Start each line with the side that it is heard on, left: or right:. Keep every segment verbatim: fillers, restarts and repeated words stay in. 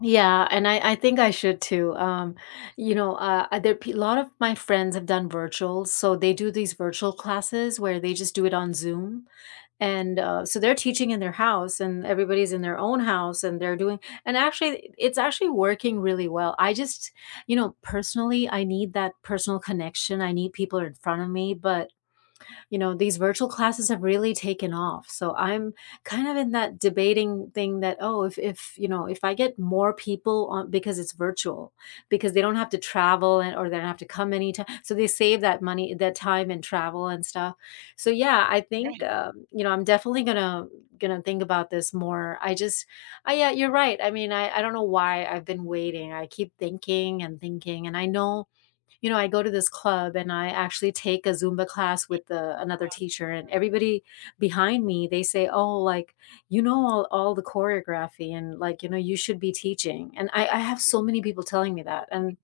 left: Yeah, and I I think I should too, um you know, uh, other pe lot of my friends have done virtual, so they do these virtual classes where they just do it on Zoom, and, uh, so they're teaching in their house, and everybody's in their own house, and they're doing and actually it's actually working really well. I just you know, personally I need that personal connection, I need people in front of me, but, you know, these virtual classes have really taken off, so I'm kind of in that debating thing that, "Oh, if if you know, if I get more people on" Because it's virtual. Because they don't have to travel and or they don't have to come any ti so they save that money, that time and travel and stuff, so, yeah, I think,
right: Right.
left: um, you know, I'm definitely gonna gonna think about this more. I just I yeah, you're right, I mean, I I don't know why I've been waiting. I keep thinking and thinking and I know. You know, I go to this club and I actually take a Zumba class with, uh, another teacher and everybody behind me, they say, "Oh, like, you know, all all the choreography and like, you know, you should be teaching," and I I have so many people telling me that, and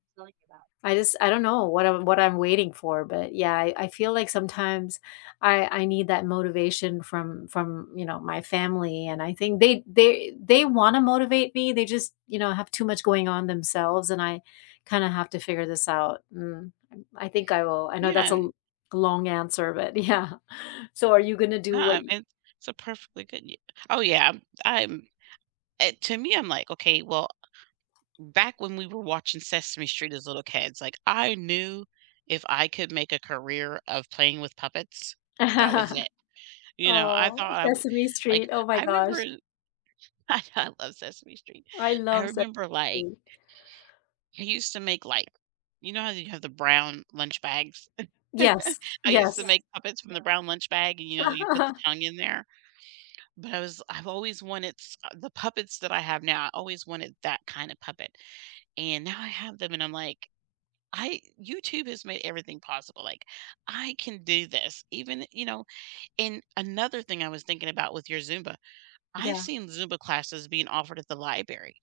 left: I just I don't know what I'm what I'm waiting for, but yeah, I I feel like sometimes I I need that motivation from from, you know, my family, and I think they they they wanna motivate me; they just, you know, have too much going on themselves, and I kinda have to figure this out, mm, and I think I will. I know
right: Yeah,
left: that's a l
right: an
left: g long answer, but yeah. So, are you gonna do
right: Na
left: what
right: em
left: y
right: and s it's a perfectly good yea Oh yeah, I'm I'm eh, to me, I'm like, "Okay, well" M Back when we were watching Sesame Street as little kids, like I knew, if I could make a career of playing with puppets, that was it. You know, I
left: Oh,
right: thought I wa
left: Sesame
right: like,
left: Street, oh my
right: I remember
left: gosh.
right: i I I love Sesame Street.
left: I
right: I
left: love Se
right: remember like
left: Street.
right: He used to make, like you know how you have the brown lunch bags?
left: Yes,
right: I used to
left: yes.
right: make puppets from the brown lunch bag, and, you know, you put the tongue in there, but I was I've always wanted s uh, the puppets that I have now, I always wanted that kinda puppet, and now I have them, and I'm like, "I YouTube has made everything possible, like, I can do this, even" you know, and another thing I was thinking about with your Zumba: I've
left: Yeah.
right: seen Zumba classes being offered at the liberry.